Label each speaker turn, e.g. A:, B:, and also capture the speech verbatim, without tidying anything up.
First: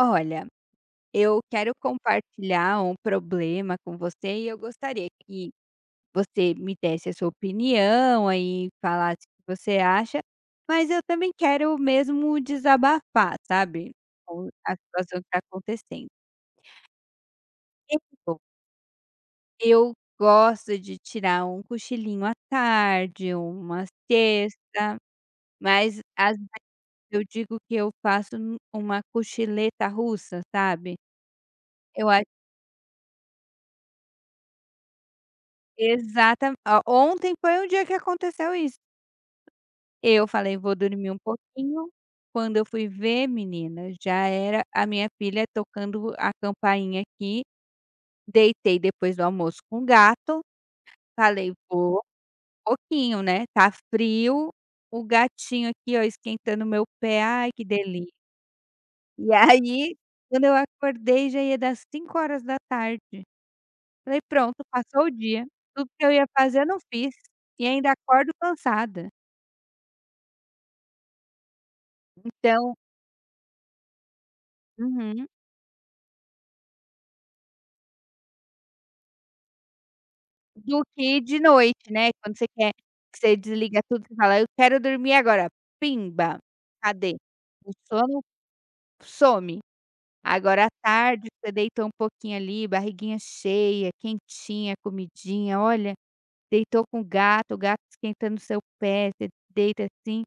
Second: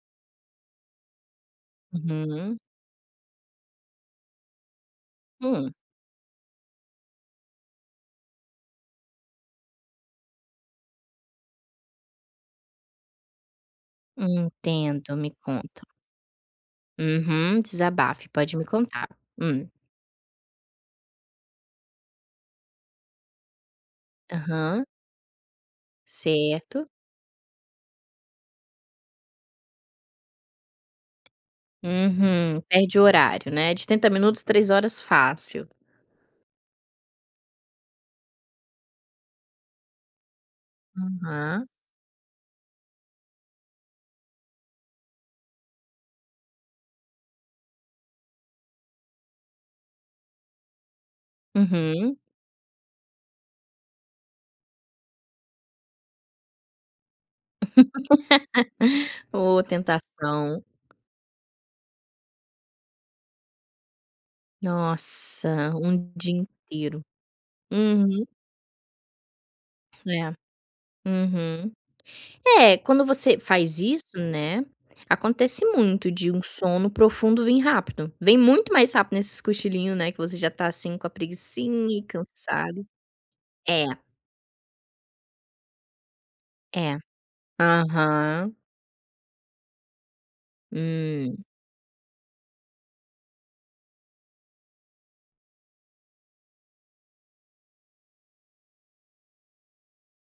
A: Olha, eu quero
B: Uhum.
A: compartilhar um problema com você, e eu gostaria que
B: Hum.
A: você me desse a sua opinião e falasse o que você acha, mas eu também quero mesmo desabafar, sabe,
B: Hum,
A: com a
B: entendo,
A: situação que
B: me
A: está
B: conta.
A: acontecendo.
B: Uhum, desabafe.
A: Eu
B: Pode me contar. Hum.
A: eu gosto de tirar um cochilinho à tarde ou uma
B: Aham.
A: siesta, mas, às vezes,
B: Certo.
A: eu digo que eu faço um uma cochileta russa, sabe. Eu a
B: Uhum, perde o horário, né: de trinta minutos, três horas fácil.
A: Exatamen ó, ontem foi um dia que aconteceu isso. Eu falei: "Vou dormir um
B: Aham.
A: pouquinho", quando eu fui ver menina, já era a minha filha tocando a campainha aqui. Deitei depois do almoço com gato, falei: "Vou
B: Uhum.
A: pouquinho, né", está frio. O gatinho aqui, ó, esquentando o meu pé, ai, que delícia. E
B: Ô,
A: aí, quando eu
B: tentação.
A: acordei, já ia dar as cinco horas da tarde. Falei: "Pronto, passou o dia".
B: Nossa,
A: Tudo que
B: um
A: eu ia
B: dia
A: fazer eu não
B: inteiro.
A: fiz e ainda
B: Uhum.
A: acordo cansada.
B: É, uhum.
A: Então
B: É, quando você faz isso, né,
A: Uhum.
B: acontece muito de um sono profundo vir rápido. Vem muito mais rápido nesses cochilinho, né, que você já está
A: Do
B: assim com a
A: que de noite,
B: preguicinha e
A: né. Quando você quer,
B: cansado.
A: que você desliga
B: É.
A: tudo, que fala: "Eu quero dormir agora, pimba",
B: É.
A: cadê? O sono
B: Aham.
A: some. Agora, à tarde,
B: Hum.
A: você deitou um pouquinho ali, barriguinha cheia, quentinha, comidinha, olha. Deitou com o gato, o gato esquentando o seu pé, você deita assim